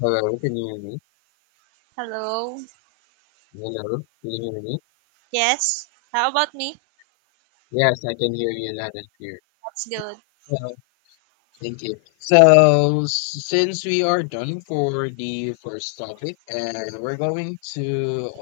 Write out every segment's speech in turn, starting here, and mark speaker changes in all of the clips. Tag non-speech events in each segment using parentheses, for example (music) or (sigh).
Speaker 1: Hello, can you hear me?
Speaker 2: Hello.
Speaker 1: Hello, can you hear me?
Speaker 2: Yes. How about me?
Speaker 1: Yes, I can hear you loud and clear.
Speaker 2: That's good.
Speaker 1: Yeah, thank you. So, since we are done for the first topic, and we're going to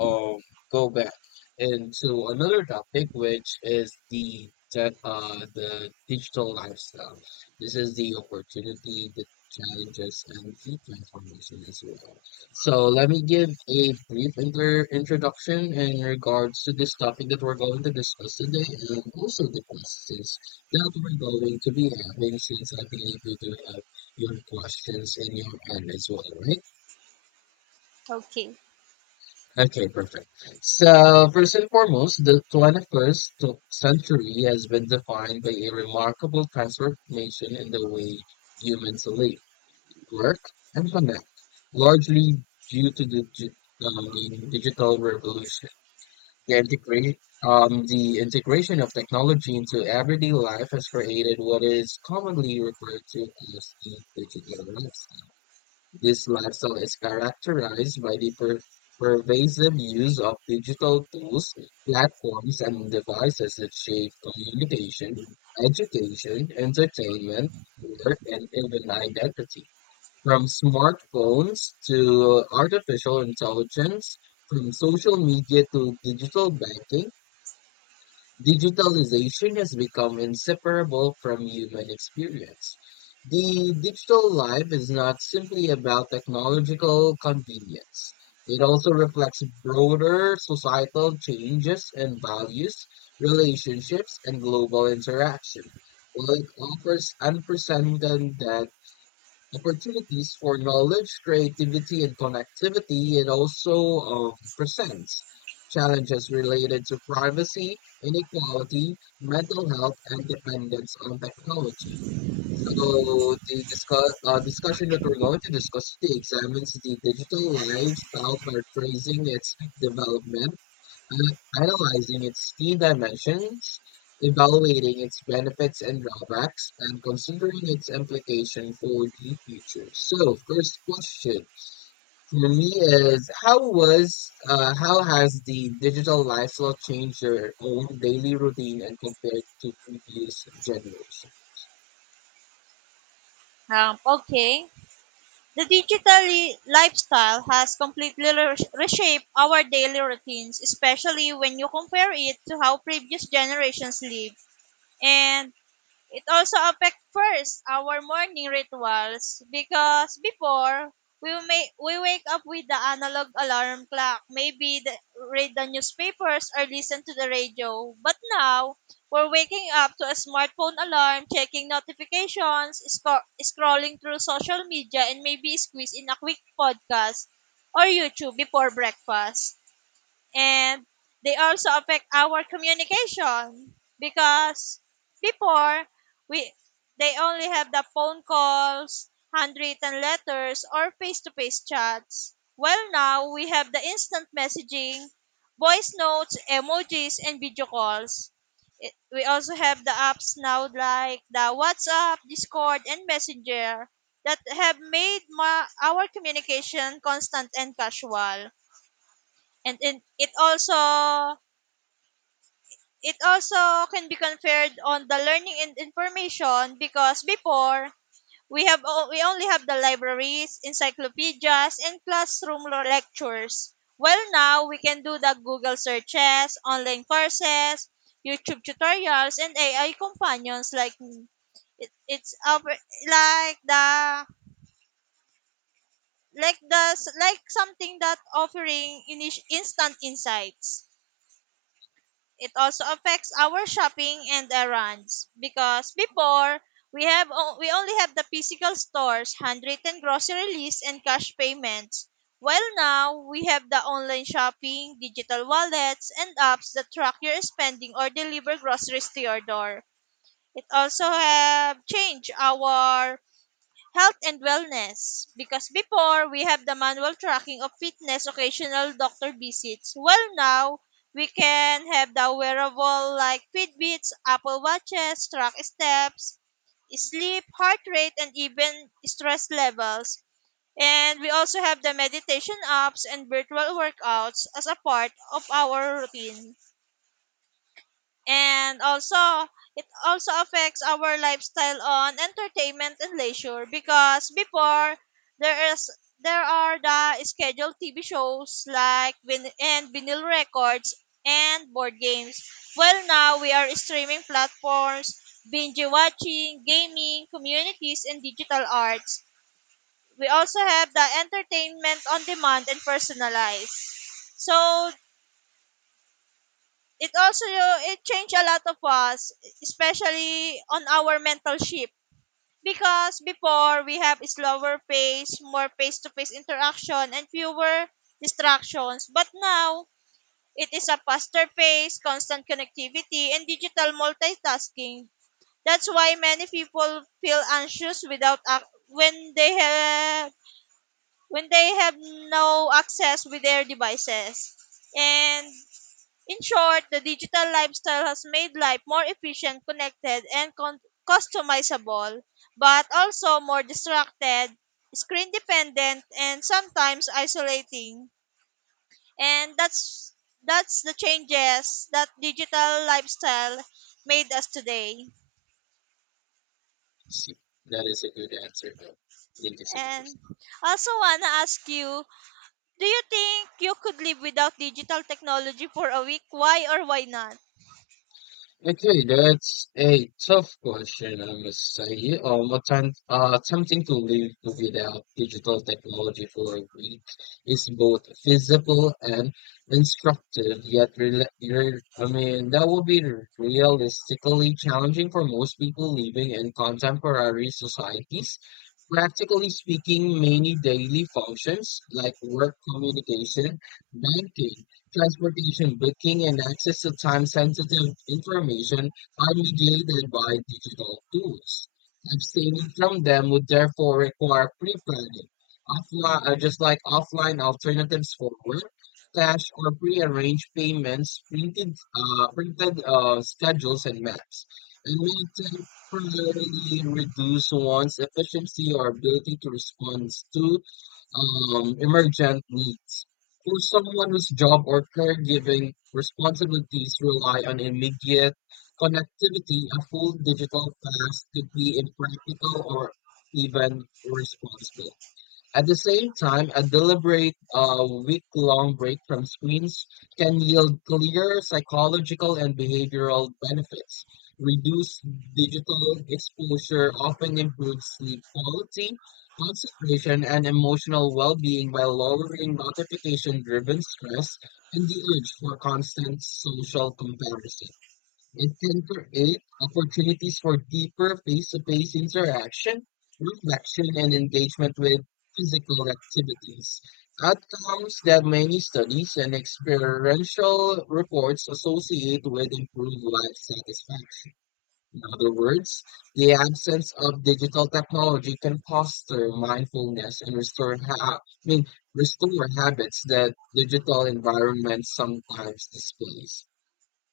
Speaker 1: go back into another topic, which is the digital lifestyle. This is the opportunity, the challenges, and the transformation as well. So, let me give a brief inter introduction in regards to this topic that we're going to discuss today, and also the questions that we're going to be happening since I believe you do have your questions in your hand as well, right?
Speaker 2: Okay.
Speaker 1: Okay, perfect. So, first and foremost, the 21st century has been defined by a remarkable transformation in the way humans live, work, and connect, largely due to the digital revolution. The, integrate, the integration of technology into everyday life has created what is commonly referred to as the digital lifestyle. This lifestyle is characterized by the pervasive use of digital tools, platforms, and devices that shape communication, education, entertainment, work, and even identity. From smartphones to artificial intelligence, from social media to digital banking, digitalization has become inseparable from human experience. The digital life is not simply about technological convenience. It also reflects broader societal changes and values, relationships, and global interaction. While it offers unprecedented opportunities for knowledge, creativity, and connectivity. It also presents challenges related to privacy, inequality, mental health, and dependence on technology. So the discussion that we're going to discuss today examines the digital lifestyle, by tracing its development, analyzing its key dimensions, evaluating its benefits and drawbacks, and considering its implication for the future. So, first question for me is how has the digital lifestyle changed your own daily routine and compared to previous generation?
Speaker 2: Okay. The digital lifestyle has completely reshaped our daily routines, especially when you compare it to how previous generations lived. And it also affect first our morning rituals because before we wake up with the analog alarm clock, maybe read the newspapers or listen to the radio. But now we're waking up to a smartphone alarm, checking notifications, scrolling through social media, and maybe squeeze in a quick podcast or YouTube before breakfast. And they also affect our communication because before we they only have the phone calls, handwritten letters, or face-to-face chats. Well, now we have the instant messaging, voice notes, emojis, and video calls. We also have the apps now like the WhatsApp, Discord, and Messenger that have made our communication constant and casual. And it also can be conferred on the learning and information because before we only have the libraries, encyclopedias, and classroom lectures. Well, now we can do the Google searches, online courses, YouTube tutorials, and AI companions like it, it's up, like the like the like something that offering instant insights. It also affects our shopping and errands because before we only have the physical stores, handwritten grocery lists, and cash payments. While now we have the online shopping, digital wallets, and apps that track your spending or deliver groceries to your door. It also have changed our health and wellness because before we have the manual tracking of fitness, occasional doctor visits. Well, now we can have the wearable like Fitbits, Apple Watches, track steps, sleep, heart rate, and even stress levels. And we also have the meditation apps and virtual workouts as a part of our routine. And also it also affects our lifestyle on entertainment and leisure because before there is there are the scheduled TV shows like vin- and vinyl records and board games. Well, now we are streaming platforms, binge watching, gaming, communities, and digital arts. We also have the entertainment on demand and personalized. So it also it changed a lot of us, especially on our mental shift. Because before we have slower pace, more face-to-face interaction, and fewer distractions. But now it is a faster pace, constant connectivity, and digital multitasking. That's why many people feel anxious without ac- when they have no access with their devices. And in short, the digital lifestyle has made life more efficient, connected, and customizable, but also more distracted, screen dependent, and sometimes isolating. And that's the changes that digital lifestyle made us today.
Speaker 1: See, that is a good answer, Bill. Thank you so much.
Speaker 2: And I also wanna ask you, do you think you could live without digital technology for a week? Why or why not?
Speaker 1: Okay, that's a tough question, I must say. Attempting to live without digital technology for a week is both feasible and instructive, yet I mean, that would be realistically challenging for most people living in contemporary societies. Practically speaking, many daily functions like work, communication, banking, transportation booking and access to time-sensitive information are mediated by digital tools. Abstaining from them would therefore require pre-planning, offline, just like offline alternatives for work, cash or pre-arranged payments, printed, schedules, and maps, and may temporarily reduce one's efficiency or ability to respond to emergent needs. For someone whose job or caregiving responsibilities rely on immediate connectivity, a full digital fast could be impractical or even irresponsible. At the same time, a deliberate week-long break from screens can yield clear psychological and behavioral benefits. Reduced digital exposure often improves sleep quality, concentration, and emotional well-being while lowering notification-driven stress and the urge for constant social comparison. It can create opportunities for deeper face-to-face interaction, reflection, and engagement with physical activities. Outcomes that many studies and experiential reports associate with improved life satisfaction. In other words, the absence of digital technology can foster mindfulness and restore I mean, restore habits that digital environments sometimes displace.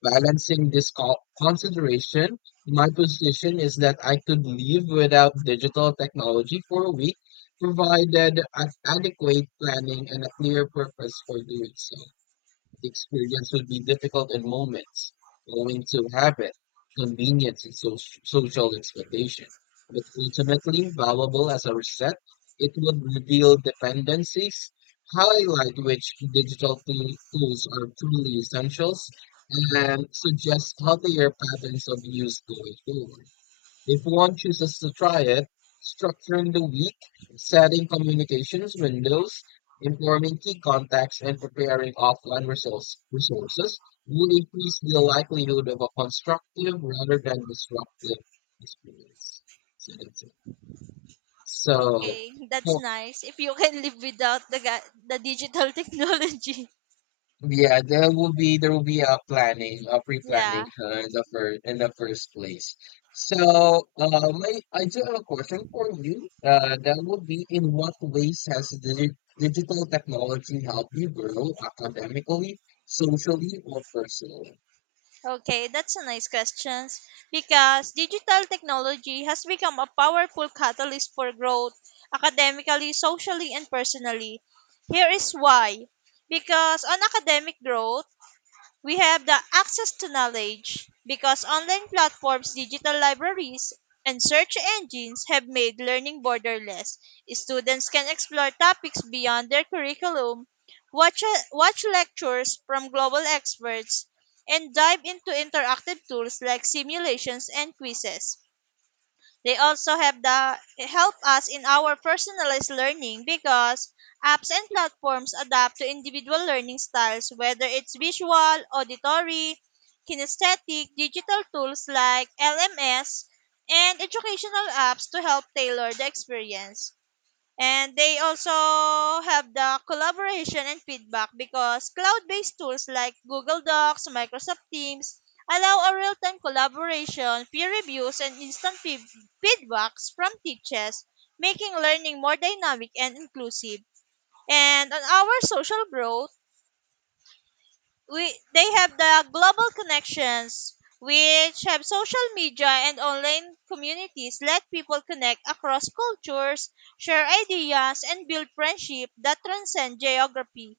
Speaker 1: Balancing this consideration, my position is that I could live without digital technology for a week, provided adequate planning and a clear purpose for doing so. The experience would be difficult in moments, owing to habit, convenience, and social expectation, but ultimately valuable as a reset. It would reveal dependencies, highlight which digital tools are truly essentials, and suggest healthier patterns of use going forward. If one chooses to try it, structuring the week, setting communications windows, informing key contacts, and preparing offline resources will increase the likelihood of a constructive rather than disruptive experience. So that's it. So,
Speaker 2: Okay, that's
Speaker 1: for
Speaker 2: nice. If you can live without the the digital (laughs) technology.
Speaker 1: yeah, there will be a planning, a pre-planning
Speaker 2: Yeah.
Speaker 1: in the first place. So, I do have a question for you. That would be in what ways has digital technology helped you grow academically, socially, or personally?
Speaker 2: Okay, that's a nice question. Because digital technology has become a powerful catalyst for growth academically, socially, and personally. Here is why. Because on academic growth, we have the access to knowledge because online platforms, digital libraries, and search engines have made learning borderless. Students can explore topics beyond their curriculum, watch lectures from global experts, and dive into interactive tools like simulations and quizzes. They also have the help us in our personalized learning because apps and platforms adapt to individual learning styles, whether it's visual, auditory, kinesthetic, digital tools like LMS, and educational apps to help tailor the experience. And they also have the collaboration and feedback because cloud-based tools like Google Docs, Microsoft Teams allow a real-time collaboration, peer reviews, and instant feedbacks from teachers, making learning more dynamic and inclusive. And on our social growth, we they have the global connections, which have social media and online communities let people connect across cultures, share ideas, and build friendship that transcend geography.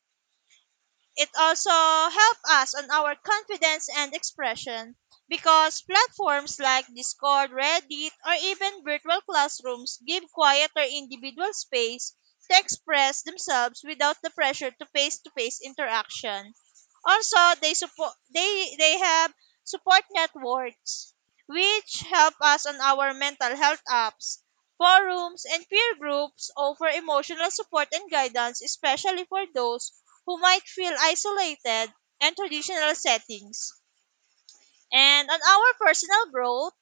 Speaker 2: It also helps us on our confidence and expression because platforms like Discord, Reddit, or even virtual classrooms give quiet or individual space to express themselves without the pressure to face-to-face interaction. Also, they support they have support networks which help us on our mental health apps. Forums and peer groups offer emotional support and guidance, especially for those who might feel isolated in traditional settings. And on our personal growth,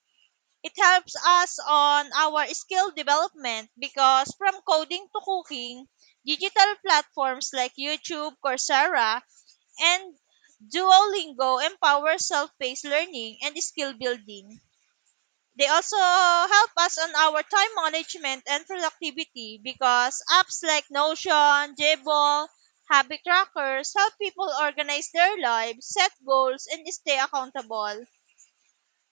Speaker 2: it helps us on our skill development because from coding to cooking, digital platforms like YouTube, Coursera, and Duolingo empower self-paced learning and skill building. They also help us on our time management and productivity because apps like Notion, Jable, Habit Trackers help people organize their lives, set goals, and stay accountable.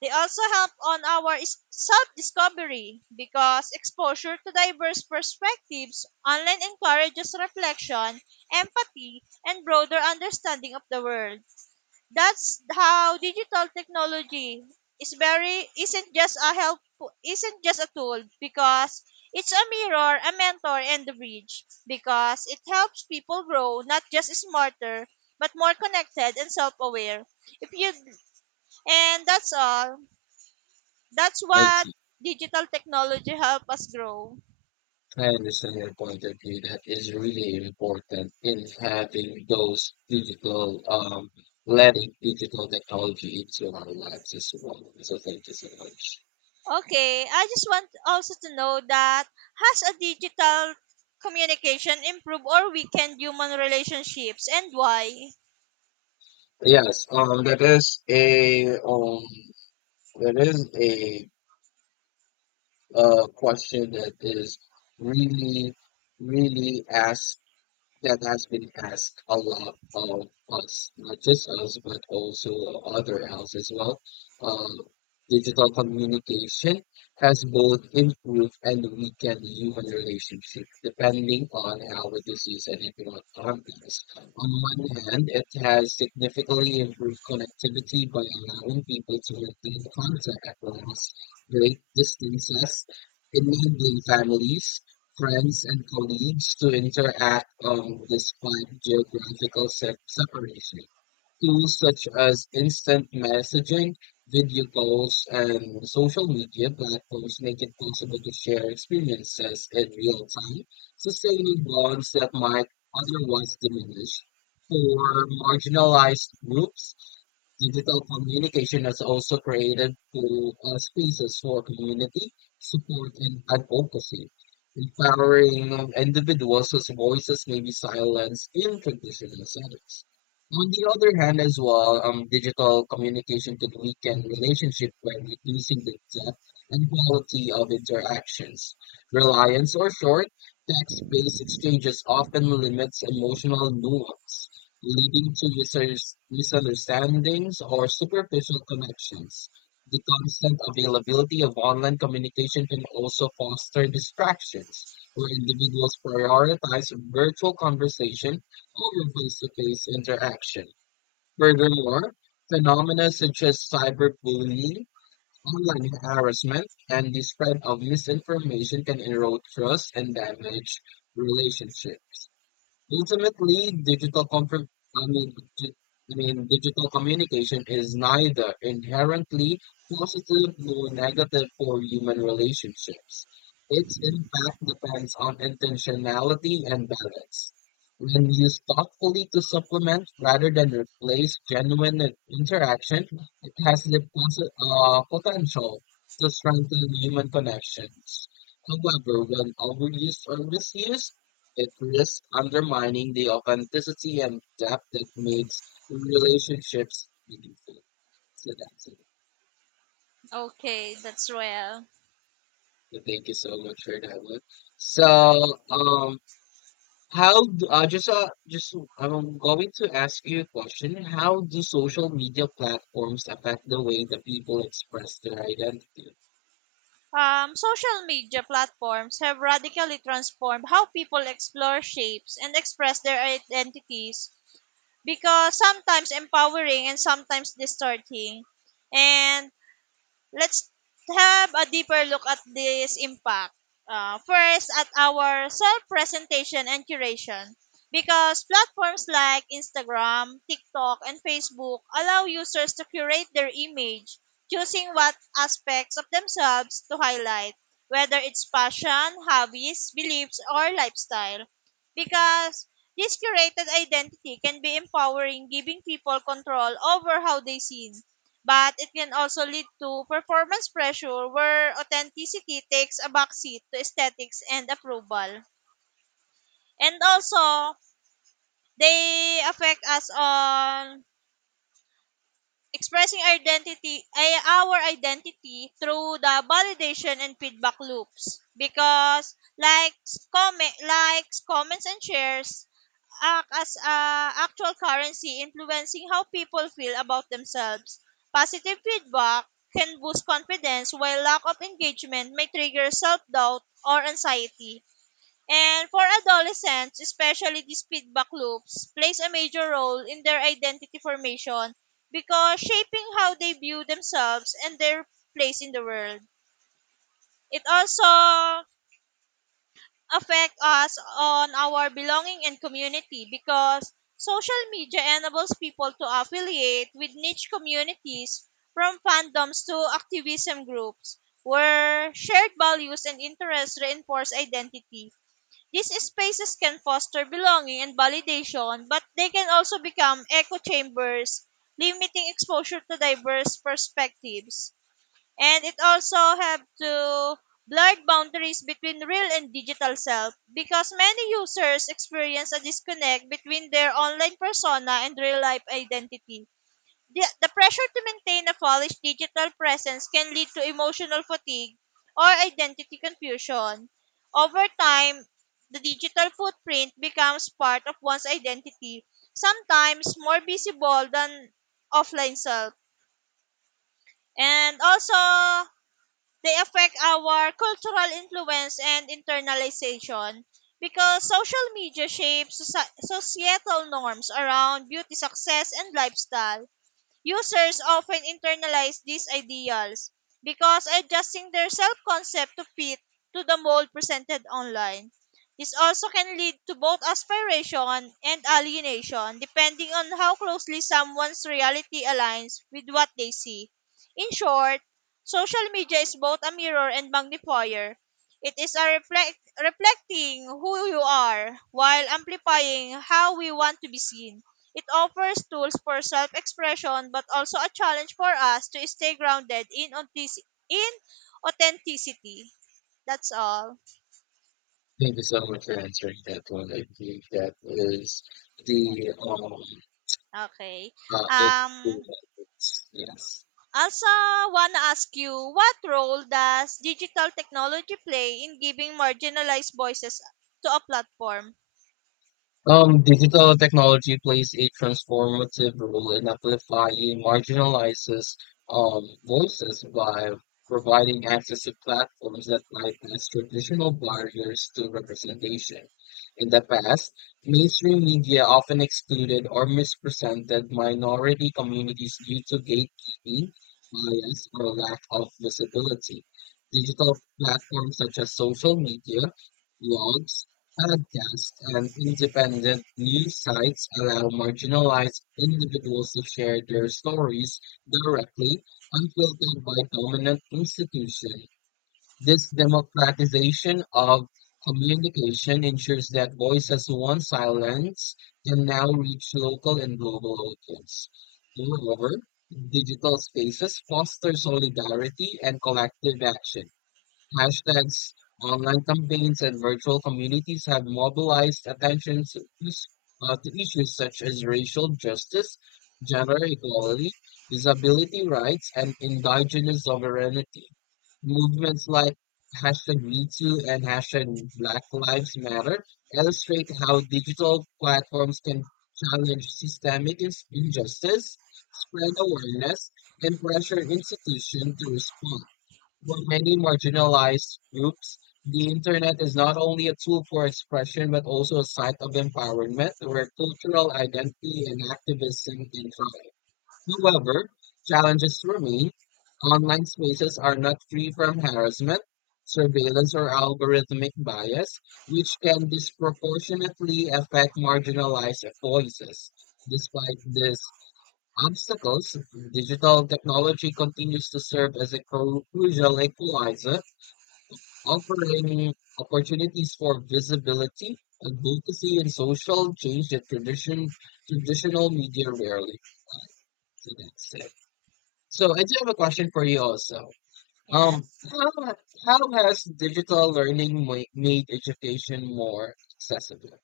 Speaker 2: They also help on our self-discovery because exposure to diverse perspectives online encourages reflection, empathy, and broader understanding of the world. That's how digital technology is very isn't just a tool because it's a mirror, a mentor, and a bridge because it helps people grow not just smarter but more connected and self-aware. If you and that's all. That's
Speaker 1: I
Speaker 2: what
Speaker 1: see.
Speaker 2: digital technology help us grow.
Speaker 1: I understand your point of view. That is really important in having those letting digital technology into our lives as well. So thank you so much.
Speaker 2: Okay, I just want also to know that has a digital communication improve or weaken human relationships and why?
Speaker 1: Yes, that is a question that is really, really asked that has been asked a lot of us, not just us, but also other else as well. Um, Digital communication has both improved and weakened human relationships depending on how it is used and in what context. On one hand, it has significantly improved connectivity by allowing people to maintain contact across great distances, enabling families friends and colleagues to interact despite geographical separation. Tools such as instant messaging, video calls, and social media platforms make it possible to share experiences in real time, sustaining bonds that might otherwise diminish. For marginalized groups, digital communication has also created spaces for community, support, and advocacy, empowering individuals whose voices may be silenced in traditional settings. On the other hand, as well, digital communication can weaken relationships by reducing the depth and quality of interactions. Reliance or short text based exchanges often limits emotional nuance leading to misunderstandings or superficial connections. The constant availability of online communication can also foster distractions, where individuals prioritize virtual conversation over face to face interaction. Furthermore, phenomena such as cyberbullying, online harassment, and the spread of misinformation can erode trust and damage relationships. Ultimately, I mean, I mean, digital communication is neither inherently positive nor negative for human relationships. Its impact depends on intentionality and balance. When used thoughtfully to supplement rather than replace genuine interaction, it has the potential to strengthen human connections. However, when overused or misused, it risks undermining the authenticity and depth that makes relationships meaningful. So that's it.
Speaker 2: Okay, that's real.
Speaker 1: So thank you so much for that one. So, how do, just I'm going to ask you a question. How do social media platforms affect the way that people express their identity?
Speaker 2: Social media platforms have radically transformed how people explore shapes and express their identities because sometimes empowering and sometimes distorting. And let's have a deeper look at this impact. First, at our self presentation and curation. Because platforms like Instagram, TikTok, and Facebook allow users to curate their image, choosing what aspects of themselves to highlight, whether it's passion, hobbies, beliefs, or lifestyle. Because this curated identity can be empowering, giving people control over how they see, but it can also lead to performance pressure where authenticity takes a backseat to aesthetics and approval. And also, they affect us on expressing identity ay our identity through the validation and feedback loops because likes, comments, and shares act as a actual currency influencing how people feel about themselves. Positive feedback can boost confidence, while lack of engagement may trigger self-doubt or anxiety. And for adolescents, especially, these feedback loops plays a major role in their identity formation because shaping how they view themselves and their place in the world. It also affect us on our belonging and community because social media enables people to affiliate with niche communities, from fandoms to activism groups where shared values and interests reinforce identity. These spaces can foster belonging and validation, but they can also become echo chambers, limiting exposure to diverse perspectives. And it also have to blur boundaries between real and digital self because many users experience a disconnect between their online persona and real life identity. The pressure to maintain a polished digital presence can lead to emotional fatigue or identity confusion. Over time, the digital footprint becomes part of one's identity, sometimes more visible than offline self. And also, they affect our cultural influence and internalization because social media shapes societal norms around beauty, success, and lifestyle. Users often internalize these ideals because adjusting their self concept to fit to the mold presented online. This also can lead to both aspiration and alienation depending on how closely someone's reality aligns with what they see. In short, social media is both a mirror and magnifier. It is a reflecting who you are while amplifying how we want to be seen. It offers tools for self-expression, but also a challenge for us to stay grounded in authenticity. That's all.
Speaker 1: Thank you so much for answering that one. I think that is the um
Speaker 2: Okay.
Speaker 1: uh, it,
Speaker 2: Um,
Speaker 1: yes.
Speaker 2: also, wanna ask you, what role does digital technology play in giving marginalized voices to a platform?
Speaker 1: Digital technology plays a transformative role in amplifying marginalizes voices by providing access to platforms that bypass traditional barriers to representation. In the past, mainstream media often excluded or misrepresented minority communities due to gatekeeping, bias, or lack of visibility. Digital platforms such as social media, blogs, podcasts and independent news sites allow marginalized individuals to share their stories directly, unfiltered by dominant institutions. This democratization of communication ensures that voices once silenced can now reach local and global audiences. Moreover, digital spaces foster solidarity and collective action. Hashtags, online campaigns, and virtual communities have mobilized attention to issues such as racial justice, gender equality, disability rights, and indigenous sovereignty. Movements like hashtag MeToo and hashtag Black Lives Matter illustrate how digital platforms can challenge systemic injustice, spread awareness, and pressure institutions to respond. For many marginalized groups, the internet is not only a tool for expression but also a site of empowerment where cultural identity and activism can thrive. However, challenges remain. Online spaces are not free from harassment, surveillance, or algorithmic bias, which can disproportionately affect marginalized voices. Despite this, obstacles, digital technology continues to serve as a crucial equalizer, offering opportunities for visibility, advocacy, and social change that traditional media rarely provide. So that's it. So I do have a question for you also. Um,
Speaker 2: Yes.
Speaker 1: how how has digital learning made education more accessible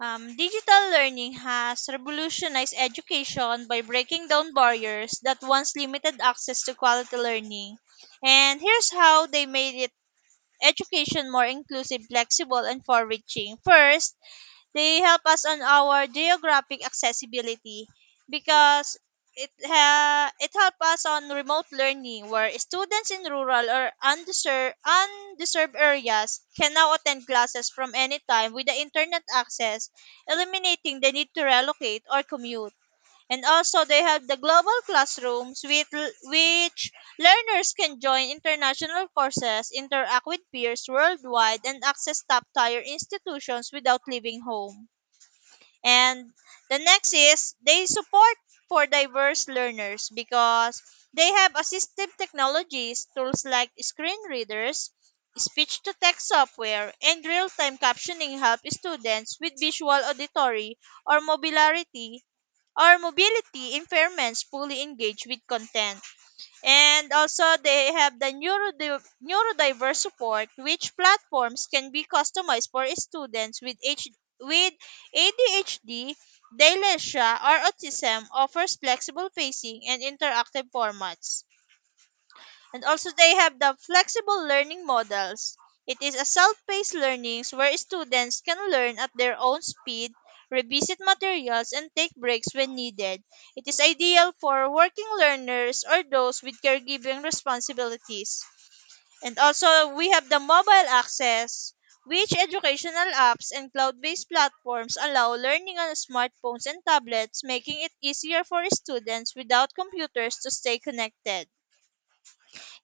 Speaker 2: Digital learning has revolutionized education by breaking down barriers that once limited access to quality learning. And here's how they made it education more inclusive, flexible, and far-reaching. First, they help us on our geographic accessibility because it help us on remote learning where students in rural or undeserved areas can now attend classes from any time with the internet access, eliminating the need to relocate or commute. And also, they have the global classrooms which learners can join international courses, interact with peers worldwide, and access top-tier institutions without leaving home. And the next is they support for diverse learners because they have assistive technologies, tools like screen readers, speech to text software, and real time captioning help students with visual, auditory, or mobility our mobility impairments fully engage with content. And also, they have the neurodiverse support, which platforms can be customized for students with with ADHD, dyslexia, or autism, offers flexible pacing and interactive formats. And also they have the flexible learning models. It is a self-paced learnings where students can learn at their own speed, revisit materials, and take breaks when needed. It is ideal for working learners or those with caregiving responsibilities. And also we have the mobile access which educational apps and cloud-based platforms allow learning on smartphones and tablets, making it easier for students without computers to stay connected.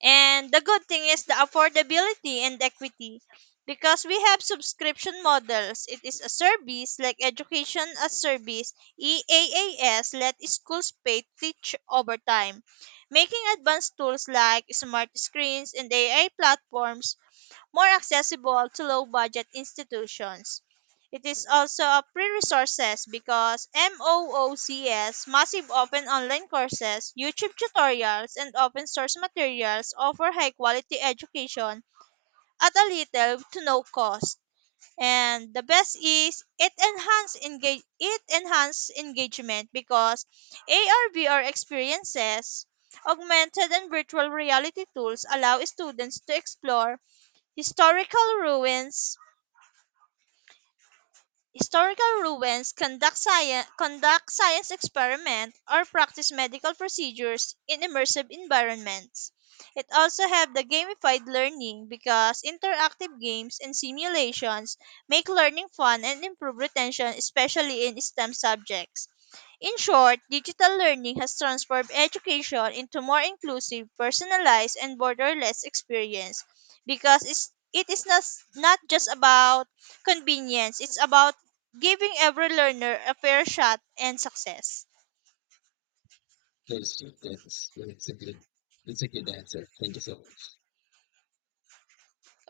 Speaker 2: And the good thing is the affordability and equity because we have subscription models. It is a service like education as service, EAAS, let schools pay to teach over time, making advanced tools like smart screens and AI platforms more accessible to low budget institutions. It is also a free resources because MOOCs, massive open online courses, YouTube tutorials, and open source materials offer high quality education at a little to no cost. And the best is it enhance engagement because AR/VR experiences, augmented and virtual reality tools allow students to explore Historical ruins historical ruins, conduct science experiment, or practice medical procedures in immersive environments. It also have the gamified learning because interactive games and simulations make learning fun and improve retention, especially in STEM subjects. In short, digital learning has transformed education into more inclusive, personalized, and borderless experience because it is not, not just about convenience, it's about giving every learner a fair shot and success.
Speaker 1: to students? That's a good answer. Thank you so much.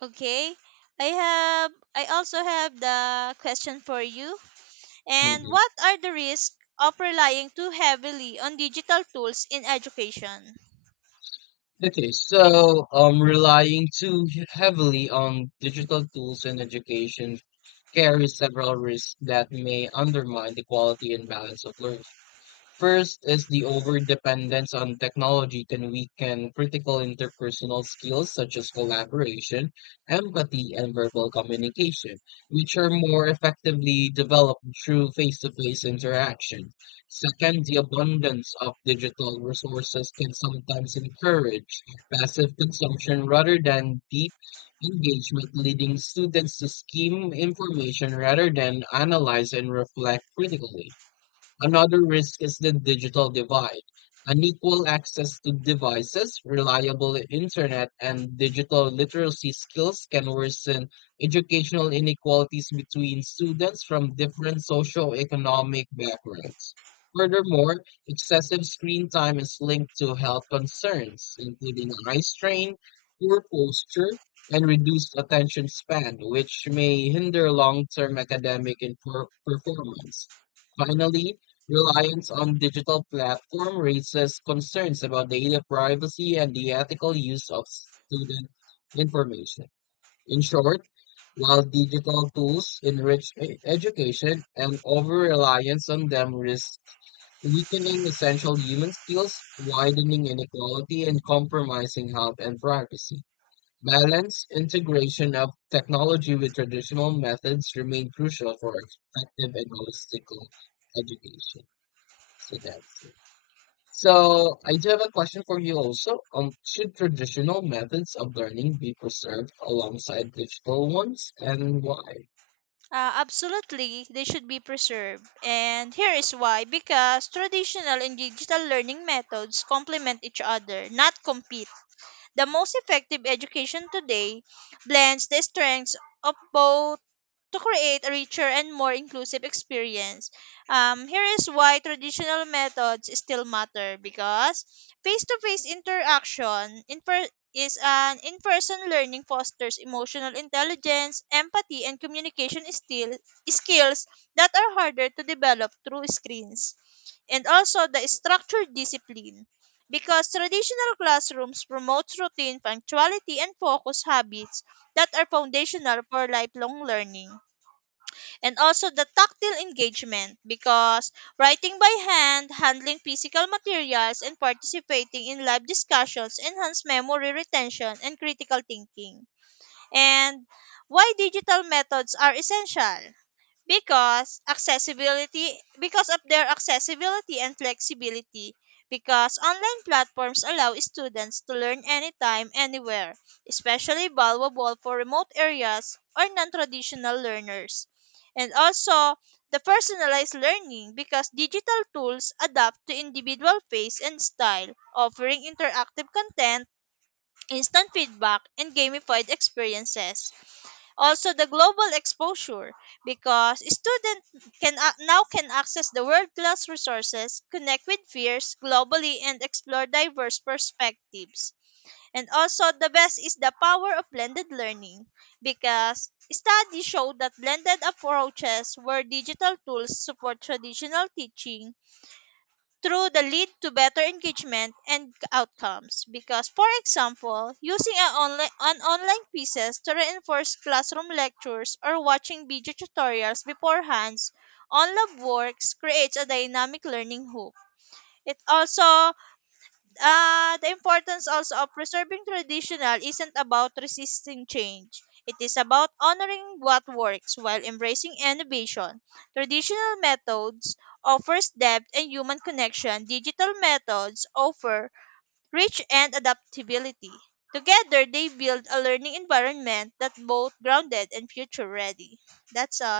Speaker 2: Okay? I also have the question for you. And
Speaker 1: Mhm.
Speaker 2: what are the risks of relying too heavily on digital tools in education?
Speaker 1: Okay, so relying too heavily on digital tools in education carries several risks that may undermine the quality and balance of learning. First is the overdependence on technology can weaken critical interpersonal skills such as collaboration, empathy, and verbal communication, which are more effectively developed through face-to-face interaction. Second, the abundance of digital resources can sometimes encourage passive consumption rather than deep engagement, leading students to skim information rather than analyze and reflect critically. Another risk is the digital divide. Unequal access to devices, reliable internet, and digital literacy skills can worsen educational inequalities between students from different socioeconomic backgrounds. Furthermore, excessive screen time is linked to health concerns, including eye strain, poor posture, and reduced attention span, which may hinder long term academic and performance. Finally, reliance on digital platform raises concerns about data privacy and the ethical use of student information. In short, while digital tools enrich education an over-reliance on them risks weakening essential human skills, widening inequality, and compromising health and privacy. Balance, integration of technology with traditional methods remain crucial for effective and holistic education. So that's it. So I do have a question for you also. Should traditional methods of learning be preserved alongside digital ones, and why?
Speaker 2: Absolutely, they should be preserved. And here is why because traditional and digital learning methods complement each other, not compete. The most effective education today blends the strengths of both to create a richer and more inclusive experience. Here is why traditional methods still matter because face-to-face interaction is an in-person learning fosters emotional intelligence, empathy, and communication still skills that are harder to develop through screens. And also the structured discipline because traditional classrooms promote routine, punctuality, and focus habits that are foundational for lifelong learning. And also the tactile engagement because writing by hand, handling physical materials, and participating in live discussions enhance memory retention and critical thinking. And why digital methods are essential? Because accessibility because of their accessibility and flexibility because online platforms allow students to learn anytime anywhere, especially valuable for remote areas or non-traditional learners. And also the personalized learning because digital tools adapt to individual pace and style, offering interactive content, instant feedback, and gamified experiences. Also the global exposure because students now can access the world class resources, connect with peers globally, and explore diverse perspectives. And also the best is the power of blended learning because studies show that blended approaches where digital tools support traditional teaching through the lead to better engagement and outcomes because for example using an online pieces to reinforce classroom lectures or watching video tutorials beforehand on lab works creates a dynamic learning hoop. It also the importance also of preserving traditional isn't about resisting change. It is about honoring what works while embracing innovation. Traditional methods offers depth and human connection. Digital methods offer reach and adaptability. Together, they build a learning environment that's both grounded and future ready. That's all.